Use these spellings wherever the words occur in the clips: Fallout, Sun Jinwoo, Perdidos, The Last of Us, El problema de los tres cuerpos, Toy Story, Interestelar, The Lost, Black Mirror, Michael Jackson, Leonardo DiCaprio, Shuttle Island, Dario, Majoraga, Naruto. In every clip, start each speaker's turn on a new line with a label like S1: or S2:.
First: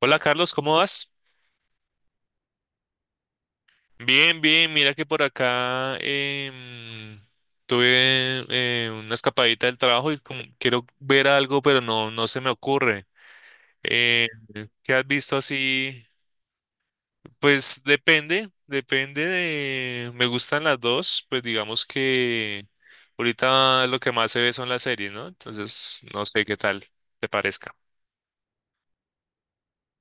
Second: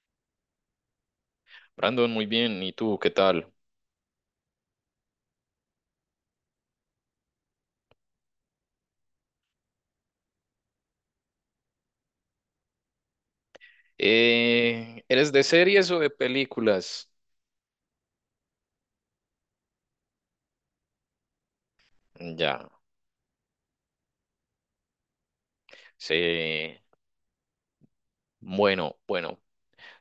S1: Hola Carlos, ¿cómo vas?
S2: Brandon, muy bien. ¿Y tú, qué tal?
S1: Bien, bien, mira que por acá tuve una escapadita del trabajo y como quiero ver algo, pero no se me ocurre. Eh, ¿Qué has
S2: ¿Eres
S1: visto
S2: de series o
S1: así?
S2: de películas?
S1: Pues depende Me gustan las dos, pues digamos que
S2: Ya,
S1: ahorita lo que más se ve son las series, ¿no? Entonces, no sé qué
S2: sí.
S1: tal te parezca.
S2: Bueno, bueno.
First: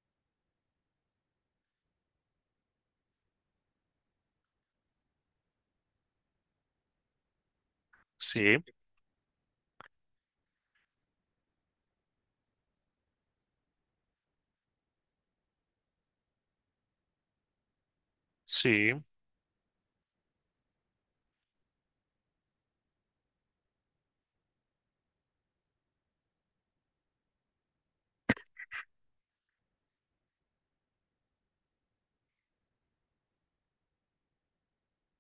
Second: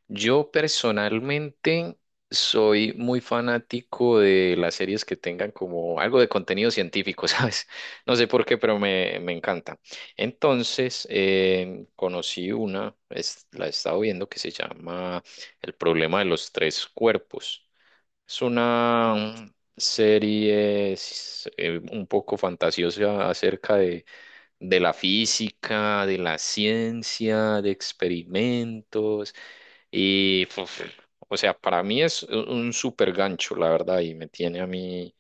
S2: Yo personalmente soy muy fanático de las series que tengan como algo de contenido científico, ¿sabes? No sé por
S1: Sí,
S2: qué, pero me encanta. Entonces, conocí una, la he estado viendo, que se llama El problema de los tres cuerpos. Es
S1: sí.
S2: una serie un poco fantasiosa acerca de, la física, de la ciencia, de experimentos y, puf, o sea, para mí es un super gancho, la verdad, y me tiene a mí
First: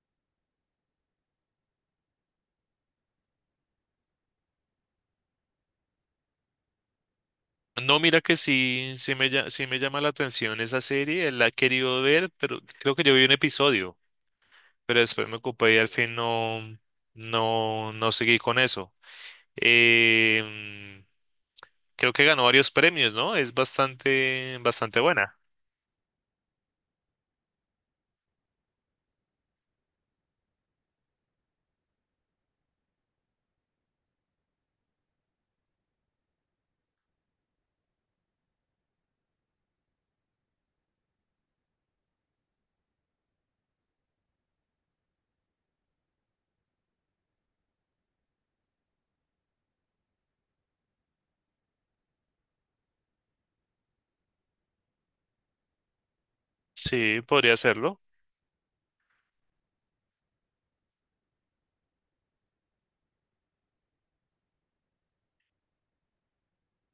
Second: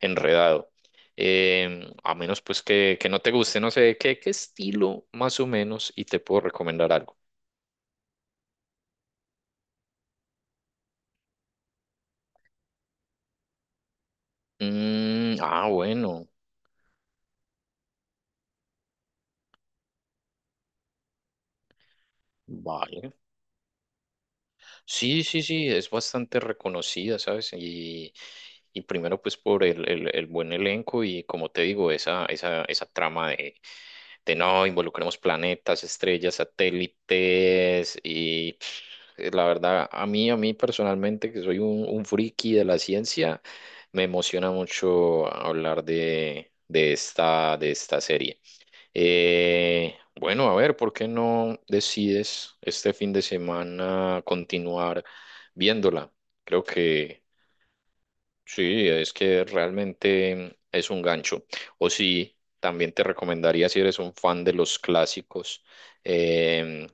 S2: enredado. Em, a menos pues que no te guste, no sé, ¿qué estilo más o menos? Y te puedo recomendar algo.
S1: No, mira que sí, sí me llama la atención esa serie, la he querido ver, pero creo que yo vi un episodio, pero después
S2: Mm,
S1: me
S2: ah,
S1: ocupé y al fin
S2: bueno,
S1: no seguí con eso. Em, Creo que ganó varios
S2: vale.
S1: premios, ¿no? Es bastante, bastante
S2: Sí,
S1: buena.
S2: sí, sí, es bastante reconocida, ¿sabes? Y primero pues por el, el buen elenco y como te digo, esa trama de, no involucremos planetas, estrellas, satélites y pff, la verdad a mí, personalmente que soy un friki de la ciencia, me emociona mucho hablar de, de esta serie. Bueno, a ver, ¿por qué no decides este fin de semana continuar viéndola? Creo
S1: Sí,
S2: que
S1: podría hacerlo.
S2: sí, es que realmente es un gancho. O sí, también te recomendaría si eres un fan de los clásicos. em,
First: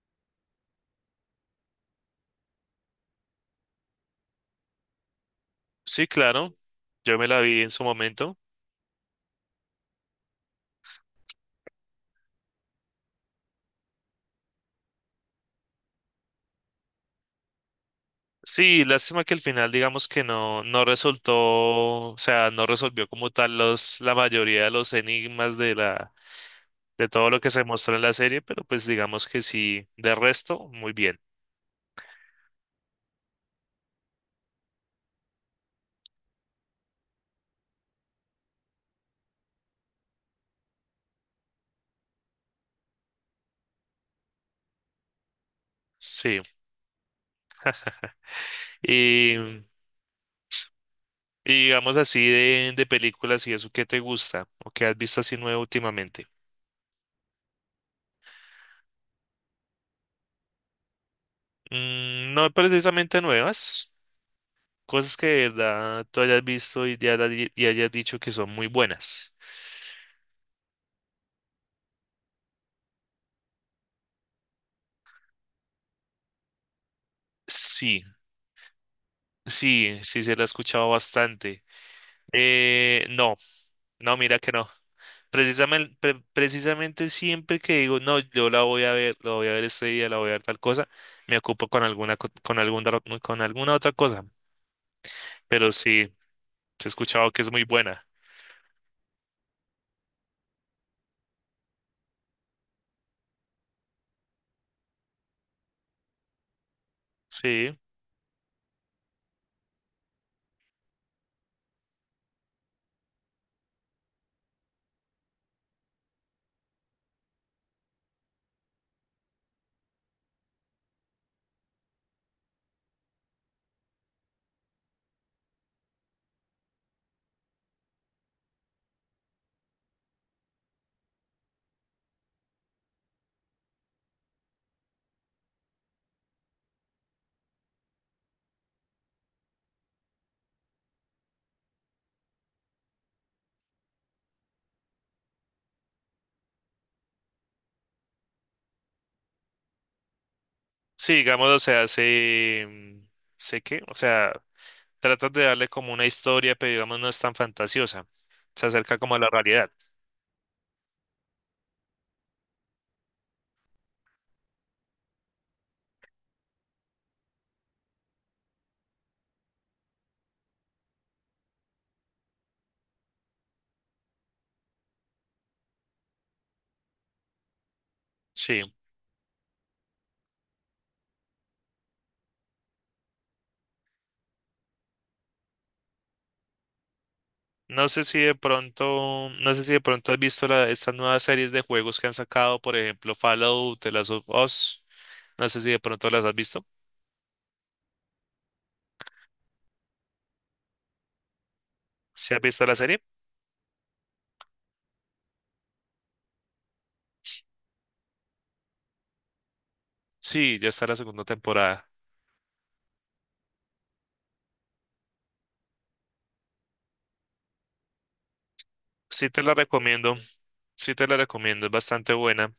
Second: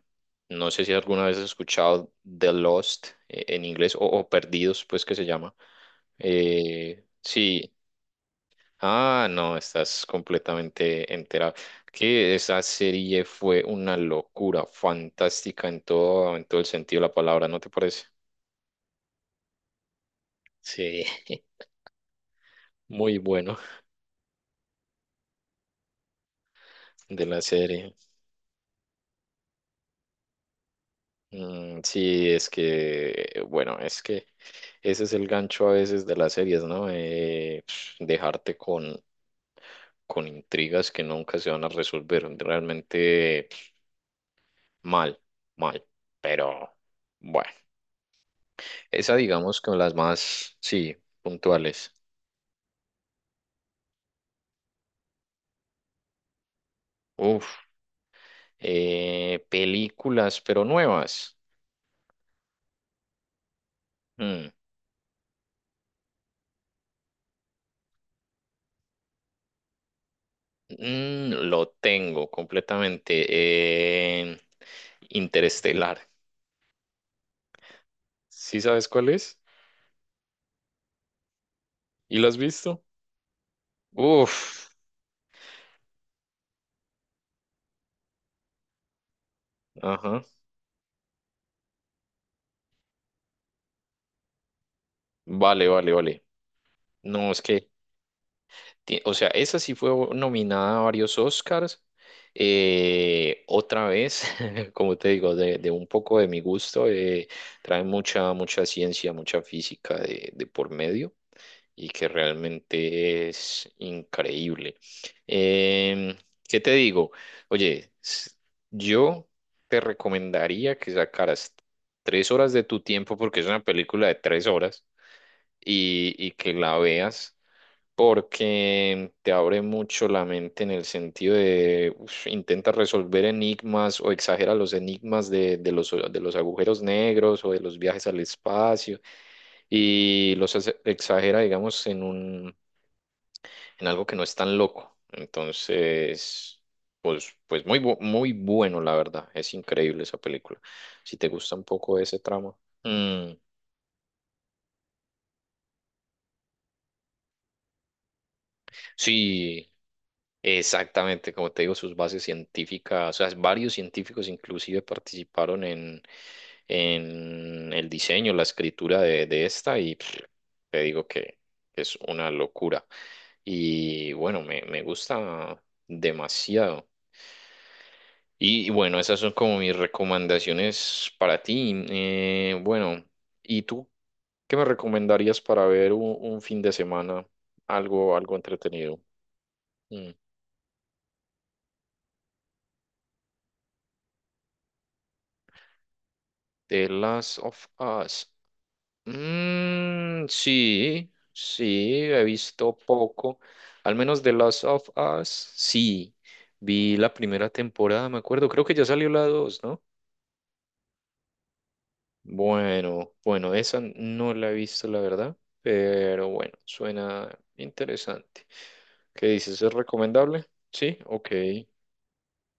S2: no sé si alguna vez has escuchado The Lost en inglés o, Perdidos, pues que se llama.
S1: Sí, claro, yo me la vi en
S2: Sí.
S1: su momento.
S2: Ah, no, estás completamente enterado. Que esa serie fue una locura, fantástica en todo el sentido de la palabra, ¿no te parece?
S1: Sí, lástima que al final digamos que no, no
S2: Sí,
S1: resultó, o sea, no resolvió
S2: muy
S1: como tal
S2: bueno
S1: la mayoría de los enigmas de la de
S2: de
S1: todo lo
S2: la
S1: que se
S2: serie.
S1: muestra en la serie, pero pues digamos que sí, de resto, muy bien.
S2: Mm, sí, es que, bueno, es que ese es el gancho a veces de las series, ¿no? Dejarte con intrigas que nunca se van a resolver, realmente mal, mal,
S1: Sí.
S2: pero bueno. Esa, digamos,
S1: Y,
S2: con las más, sí,
S1: y
S2: puntuales.
S1: digamos así de películas y eso, ¿qué te gusta o qué has visto así nuevo últimamente?
S2: Uf, películas, pero nuevas.
S1: Mm, no precisamente nuevas,
S2: Mm,
S1: cosas que de verdad tú hayas visto y, y hayas dicho que son muy buenas.
S2: mm, lo tengo completamente. Interestelar.
S1: Sí,
S2: ¿Sí sabes cuál es?
S1: sí, sí se la he escuchado bastante.
S2: ¿Y lo has visto?
S1: No, no,
S2: Uf,
S1: mira que no. Precisamente siempre que digo, no, yo la voy a ver, la voy a ver este día, la
S2: ajá.
S1: voy a ver tal cosa, me ocupo con con alguna otra cosa.
S2: Vale,
S1: Pero
S2: vale,
S1: sí,
S2: vale.
S1: he escuchado
S2: No,
S1: que
S2: es
S1: es muy
S2: que
S1: buena.
S2: O sea, esa sí fue nominada a varios Oscars. Otra vez, como te digo, de, un poco de mi gusto,
S1: Sí,
S2: trae mucha, mucha ciencia, mucha física de por medio y que realmente es increíble. Em, ¿Qué te digo? Oye, yo te recomendaría que sacaras 3 horas de tu tiempo porque es una película de 3 horas y que la veas porque te abre mucho la mente en el sentido de uf, intenta resolver enigmas o exagera los enigmas de, de los agujeros negros o de los viajes al espacio y los exagera, digamos, en algo que no es tan loco. Entonces, pues muy bueno, la verdad. Es increíble esa película.
S1: sí,
S2: Si te
S1: digamos,
S2: gusta
S1: o
S2: un
S1: sea,
S2: poco ese tramo.
S1: sé, mm,
S2: Mm,
S1: sé que, o sea, tratas de darle como una historia, pero digamos no es tan fantasiosa. Se acerca como a la realidad.
S2: sí. Exactamente, como te digo, sus bases científicas, o sea, varios científicos inclusive participaron en, el diseño, la escritura de esta y pff, te digo que es una locura. Y bueno, me gusta demasiado.
S1: Sí.
S2: Y bueno, esas son como mis recomendaciones para ti. Bueno, ¿y tú qué me recomendarías para ver un fin de semana?
S1: No sé
S2: Algo,
S1: si de
S2: algo entretenido.
S1: pronto, no sé si de
S2: Mm.
S1: pronto has visto estas nuevas series de juegos que han sacado, por ejemplo, Fallout, The Last of Us. No sé si de pronto las has visto.
S2: The Last of Us. Mm, sí, sí, he
S1: ¿Si has visto la
S2: visto
S1: serie?
S2: poco, al menos The Last of Us, sí, vi la primera temporada, me acuerdo, creo que ya salió la dos, ¿no?
S1: Sí, ya está la segunda temporada.
S2: Bueno, bueno, esa no la he visto, la verdad, pero bueno, suena interesante. ¿Qué
S1: Sí te la
S2: dices? ¿Es
S1: recomiendo,
S2: recomendable?
S1: sí
S2: Sí,
S1: te la
S2: ok,
S1: recomiendo, es bastante buena.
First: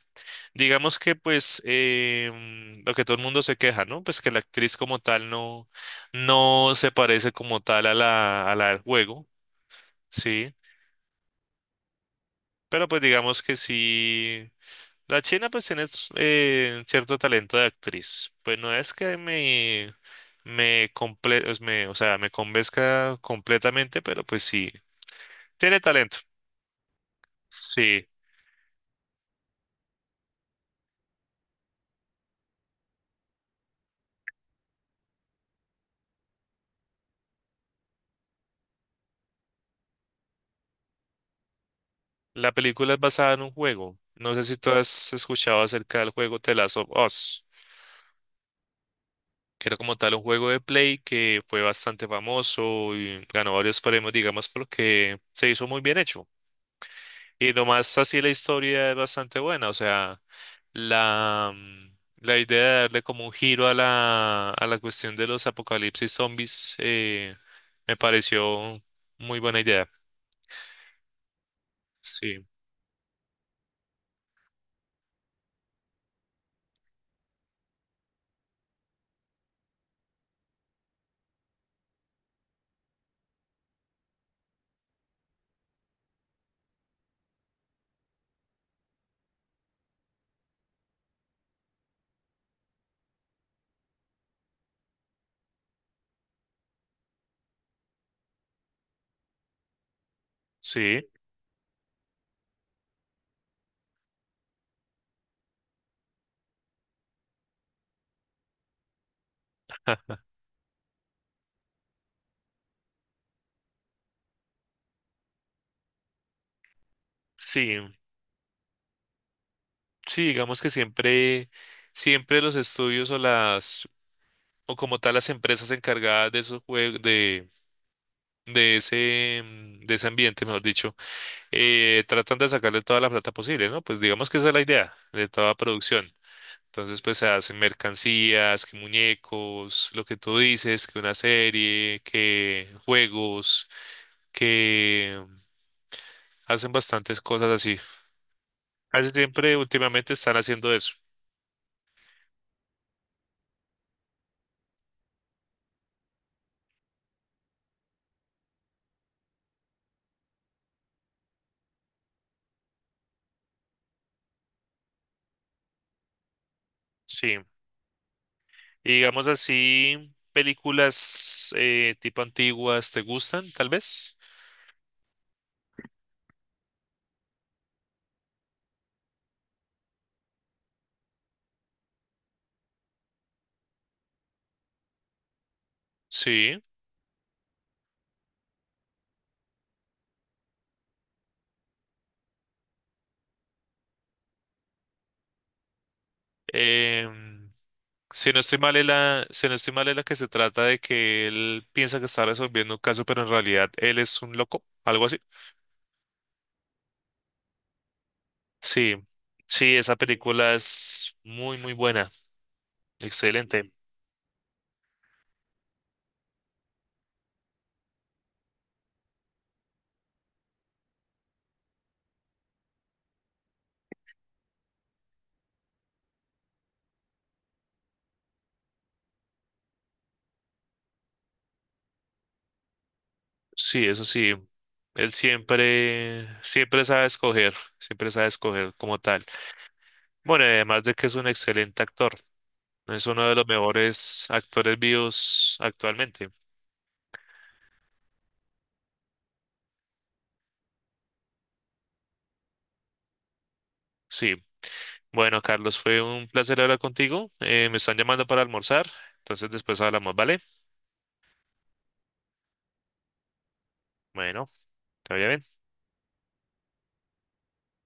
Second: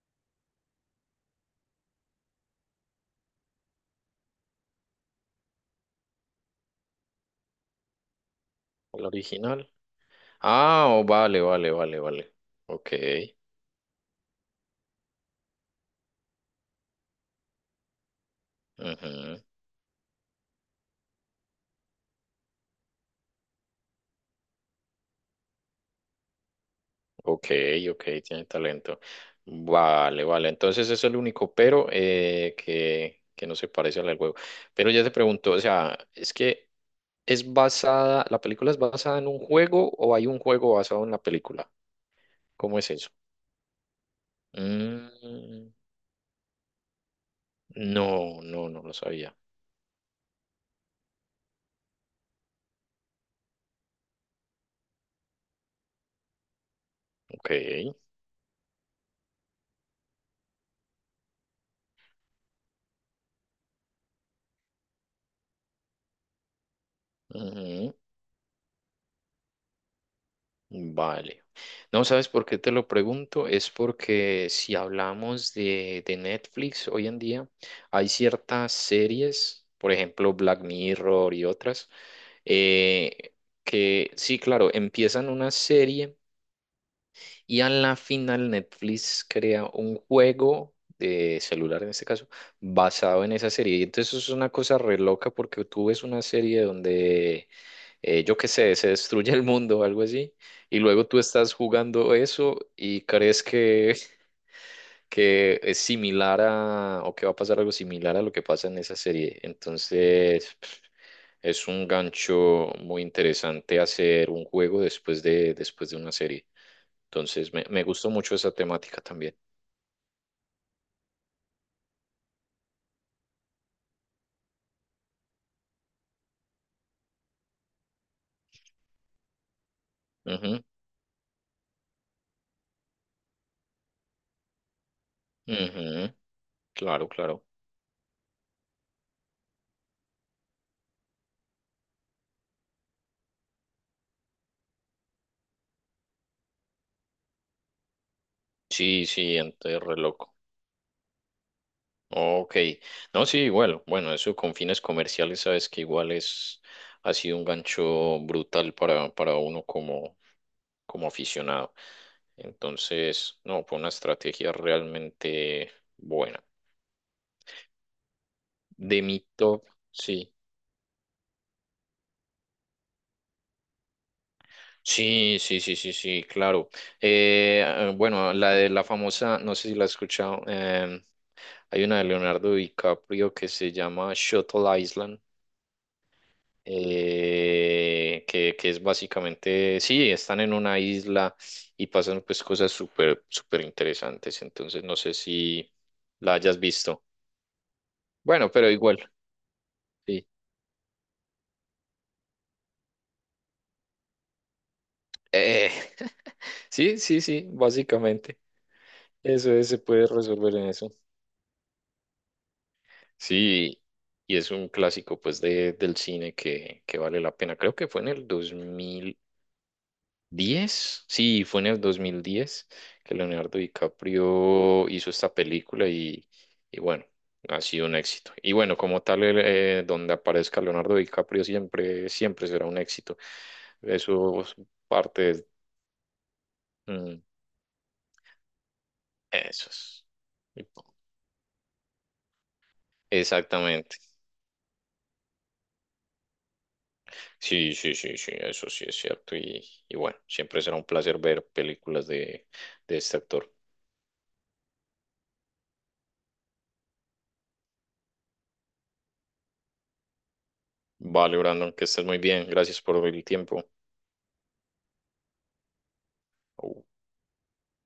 S1: Digamos que pues lo que todo el mundo se queja, ¿no? Pues que la actriz como tal no, no se parece como tal a la del
S2: ¿o la
S1: juego,
S2: original?
S1: sí.
S2: Ah, oh, vale, vale, vale, vale,
S1: Pero
S2: ok,
S1: pues digamos que sí, la china pues tiene cierto talento de actriz. Pues no es que
S2: ujú.
S1: me, comple- pues, me, o sea, me convenzca completamente, pero pues sí. Tiene talento.
S2: Ok, ok,
S1: Sí,
S2: tiene talento. Vale, vale. Entonces eso es el único pero que, no se parece al del juego. Pero ya te pregunto, o sea, es que es basada, la película es basada en un juego o hay un juego basado en la película.
S1: la
S2: ¿Cómo es
S1: película es
S2: eso?
S1: basada en un juego. No sé si tú has escuchado
S2: Mm,
S1: acerca del juego The Last of Us,
S2: no, no, no lo sabía.
S1: que era como tal un juego de Play que fue bastante famoso y ganó varios premios, digamos, porque se hizo muy bien hecho.
S2: Ok.
S1: Y nomás así la historia es bastante buena, o sea, la idea de darle como un giro a a la cuestión de los apocalipsis zombies
S2: Ujú.
S1: me pareció muy buena idea.
S2: Vale. No, ¿sabes
S1: Sí,
S2: por qué te lo pregunto? Es porque si hablamos de Netflix hoy en día, hay ciertas series, por ejemplo Black Mirror y otras, eh, que sí, claro, empiezan una serie y a la final Netflix crea un juego de celular en este caso, basado en esa serie. Y entonces eso es una cosa re loca porque tú ves una serie donde yo qué sé, se destruye el mundo o algo así, y luego
S1: sí,
S2: tú estás jugando eso y crees que, es similar a, o que va a pasar algo similar a lo que pasa en esa serie. Entonces, es un gancho muy interesante hacer un juego después de una serie. Entonces, me,
S1: sí.
S2: me gustó mucho esa temática también.
S1: Sí, digamos que siempre, siempre los estudios o como tal las empresas encargadas de esos juegos, de ese, mm, de ese ambiente,
S2: Ujú,
S1: mejor dicho, tratan de sacarle toda la plata posible, ¿no? Pues digamos que esa es la idea de toda producción.
S2: ujú,
S1: Entonces,
S2: claro,
S1: pues se
S2: claro.
S1: hacen mercancías, que muñecos, lo que tú dices, que una serie, que juegos, que mm, hacen bastantes cosas así.
S2: Sí,
S1: Casi
S2: sí,
S1: siempre
S2: entonces
S1: últimamente
S2: reloj.
S1: están haciendo eso.
S2: Ok, no, sí, igual, bueno, eso con fines comerciales, sabes que igual es, ha sido un gancho brutal para, uno como aficionado. Entonces, no, fue una estrategia realmente buena.
S1: Sí. Y
S2: De mi
S1: digamos
S2: top,
S1: así,
S2: sí.
S1: películas tipo antiguas, ¿te gustan, tal vez?
S2: Sí, sí, sí, sí, sí, claro. Ah, bueno, la de la famosa, no sé si la has escuchado, hay una de Leonardo DiCaprio que se llama Shuttle Island.
S1: Sí.
S2: Que es básicamente, sí, están en una isla y pasan pues cosas súper, súper interesantes, entonces no sé si la hayas visto.
S1: Em, si no
S2: Bueno,
S1: estoy
S2: pero
S1: mal,
S2: igual,
S1: si no estoy mal, es la que
S2: sí.
S1: se trata de que él piensa que está resolviendo un caso, pero en realidad él es un loco, algo así.
S2: Eh, sí, sí, sí, básicamente.
S1: Sí,
S2: Eso es,
S1: sí,
S2: se
S1: esa
S2: puede
S1: película
S2: resolver en eso.
S1: es muy, muy buena. Excelente.
S2: Sí, y es un clásico pues del cine que, vale la pena. Creo que fue en el 10 Sí, fue en el 2010 que Leonardo DiCaprio hizo esta película y bueno, ha sido un éxito. Y bueno, como tal, donde aparezca Leonardo DiCaprio siempre, siempre será un éxito.
S1: Sí, eso sí.
S2: Eso es
S1: Él
S2: parte de...
S1: siempre,
S2: mm,
S1: siempre sabe escoger como tal.
S2: Eso es.
S1: Bueno, y además de que es un excelente actor. Es uno de los
S2: Exactamente.
S1: mejores actores vivos actualmente.
S2: Sí, sí, sí, sí, eso sí es cierto. Y bueno, siempre será un placer ver películas de, este actor.
S1: Sí. Bueno, Carlos, fue un placer hablar contigo. Me están llamando para almorzar. Entonces después hablamos, ¿vale?
S2: Vale, Brandon, que estés muy bien. Gracias por el tiempo.
S1: Bueno, todavía bien.